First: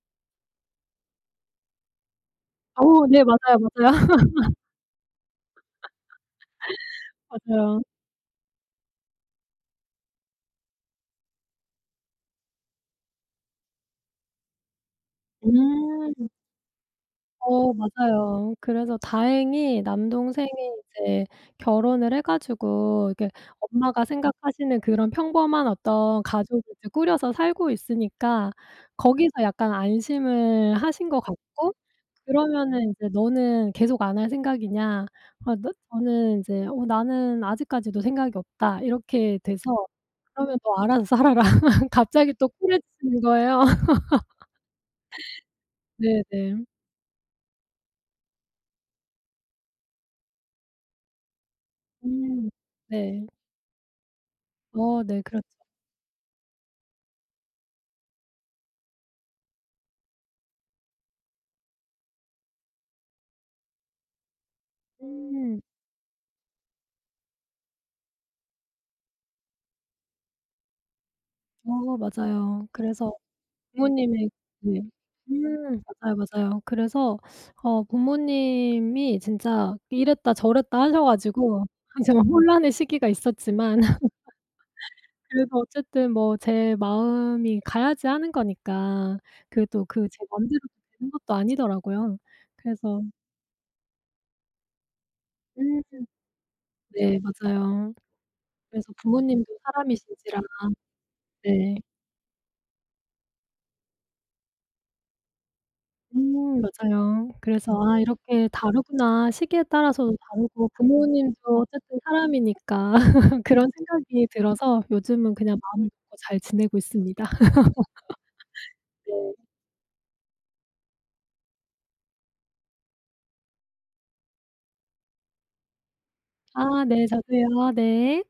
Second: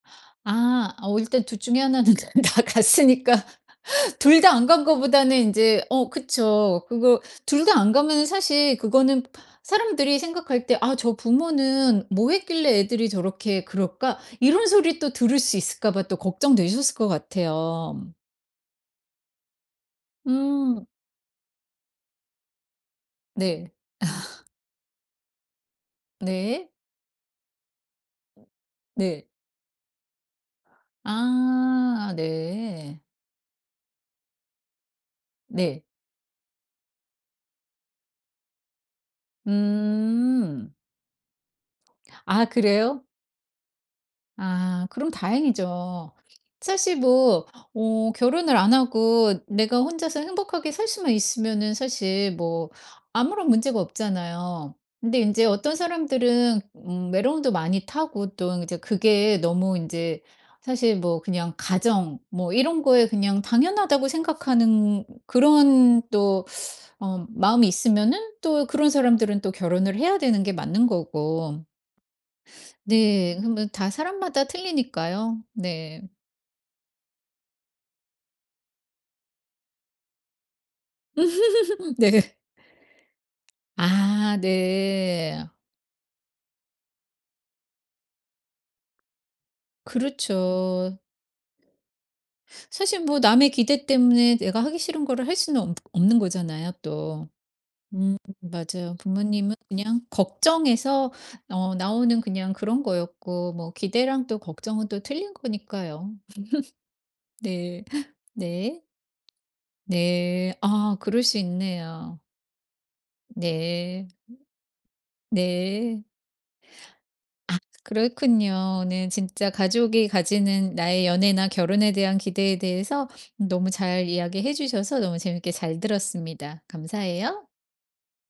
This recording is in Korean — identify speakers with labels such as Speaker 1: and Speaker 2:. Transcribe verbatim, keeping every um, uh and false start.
Speaker 1: 아 어 일단 둘 중에 하나 는 다
Speaker 2: 어 네.
Speaker 1: 갔으니까
Speaker 2: 맞아요, 맞아요.
Speaker 1: 둘 다 안 간 거보다는 인제 어 그쵸. 그거 둘 다
Speaker 2: 맞아요.
Speaker 1: 안 가면은 사실 그거는 사람들이 생각할 때 '아 저 부모는 뭐 했길래 애들이 저렇게 그럴까?' 이런 소리 또 들을 수 있을까봐 또
Speaker 2: 음.
Speaker 1: 걱정되셨을 것
Speaker 2: 어
Speaker 1: 같아요.
Speaker 2: 맞아요. 그래서 다행히 남동생이
Speaker 1: 음.
Speaker 2: 이제 결혼을 해 가지고 이렇게
Speaker 1: 네.
Speaker 2: 엄마가 생각하시는 그런 평범한 어떤 가족을
Speaker 1: 네.
Speaker 2: 이제 꾸려서 살고 있으니까
Speaker 1: 네.
Speaker 2: 거기서 약간 안심을 하신 것 같고
Speaker 1: 아
Speaker 2: 그러면은
Speaker 1: 네.
Speaker 2: 이제 "너는 계속 안 할 생각이냐." 아 나
Speaker 1: 네.
Speaker 2: 저는 이제 "어 나는 아직까지도 생각이 없다." 이렇게 돼서 "그러면
Speaker 1: 음.
Speaker 2: 너 알아서 살아라." 갑자기
Speaker 1: 아
Speaker 2: 또
Speaker 1: 그래요?
Speaker 2: 후려치는 거예요.
Speaker 1: 아 그럼 다행이죠.
Speaker 2: 네네.
Speaker 1: 사실 뭐 어 결혼을 안 하고 내가 혼자서 행복하게 살 수만 있으면은 사실
Speaker 2: 음
Speaker 1: 뭐
Speaker 2: 네.
Speaker 1: 아무런 문제가 없잖아요.
Speaker 2: 어
Speaker 1: 근데
Speaker 2: 네.
Speaker 1: 인제
Speaker 2: 그렇죠.
Speaker 1: 어떤 사람들은 음 외로움도 많이 타고 또 이제 그게 너무 인제 사실 뭐 그냥 가정 뭐 이런 거에 그냥 당연하다고 생각하는
Speaker 2: 음.
Speaker 1: 그런 또 어 마음이 있으면은 또 그런 사람들은 또 결혼을 해야 되는 게 맞는 거고.
Speaker 2: 어 맞아요. 그래서
Speaker 1: 네. 그 뭐 다
Speaker 2: 부모님의
Speaker 1: 사람마다
Speaker 2: 네
Speaker 1: 틀리니까요,
Speaker 2: 음
Speaker 1: 네.
Speaker 2: 맞아요, 맞아요. 그래서 어 부모님이 진짜 이랬다저랬다 하셔가지고 제가
Speaker 1: 네.
Speaker 2: 혼란의 시기가 있었지만
Speaker 1: 아 네.
Speaker 2: 그래도 어쨌든 뭐 제 마음이 가야지 하는 거니까 그게 또 그 제 맘대로
Speaker 1: 그렇죠.
Speaker 2: 되는 것도 아니더라고요. 그래서
Speaker 1: 사실 뭐 남의 기대 때문에 내가 하기 싫은 거를 할 수는 없
Speaker 2: 음
Speaker 1: 없는 거잖아요
Speaker 2: 네.
Speaker 1: 또.
Speaker 2: 맞아요.
Speaker 1: 음
Speaker 2: 그래서
Speaker 1: 맞아요.
Speaker 2: 부모님도
Speaker 1: 부모님은 그냥
Speaker 2: 사람이신지라.
Speaker 1: 걱정해서
Speaker 2: 네.
Speaker 1: 어 나오는 그냥 그런 거였고 뭐 기대랑 또 걱정은 또 틀린 거니까요.
Speaker 2: 음 맞아요. 그래서
Speaker 1: 네.
Speaker 2: '아 이렇게
Speaker 1: 네.
Speaker 2: 다르구나. 시기에 따라서도
Speaker 1: 네.
Speaker 2: 다르고
Speaker 1: 아 그럴
Speaker 2: 부모님도
Speaker 1: 수
Speaker 2: 어쨌든
Speaker 1: 있네요.
Speaker 2: 사람이니까.' 그런
Speaker 1: 네.
Speaker 2: 생각이 들어서 요즘은 그냥 마음을
Speaker 1: 네.
Speaker 2: 놓고 잘 지내고 있습니다.
Speaker 1: 아 그렇군요. 오늘
Speaker 2: 네.
Speaker 1: 진짜 가족이 가지는 나의 연애나 결혼에 대한 기대에 대해서 너무 잘 이야기해 주셔서 너무 재밌게 잘 들었습니다.
Speaker 2: 아 네.
Speaker 1: 감사해요.
Speaker 2: 저도요. 네.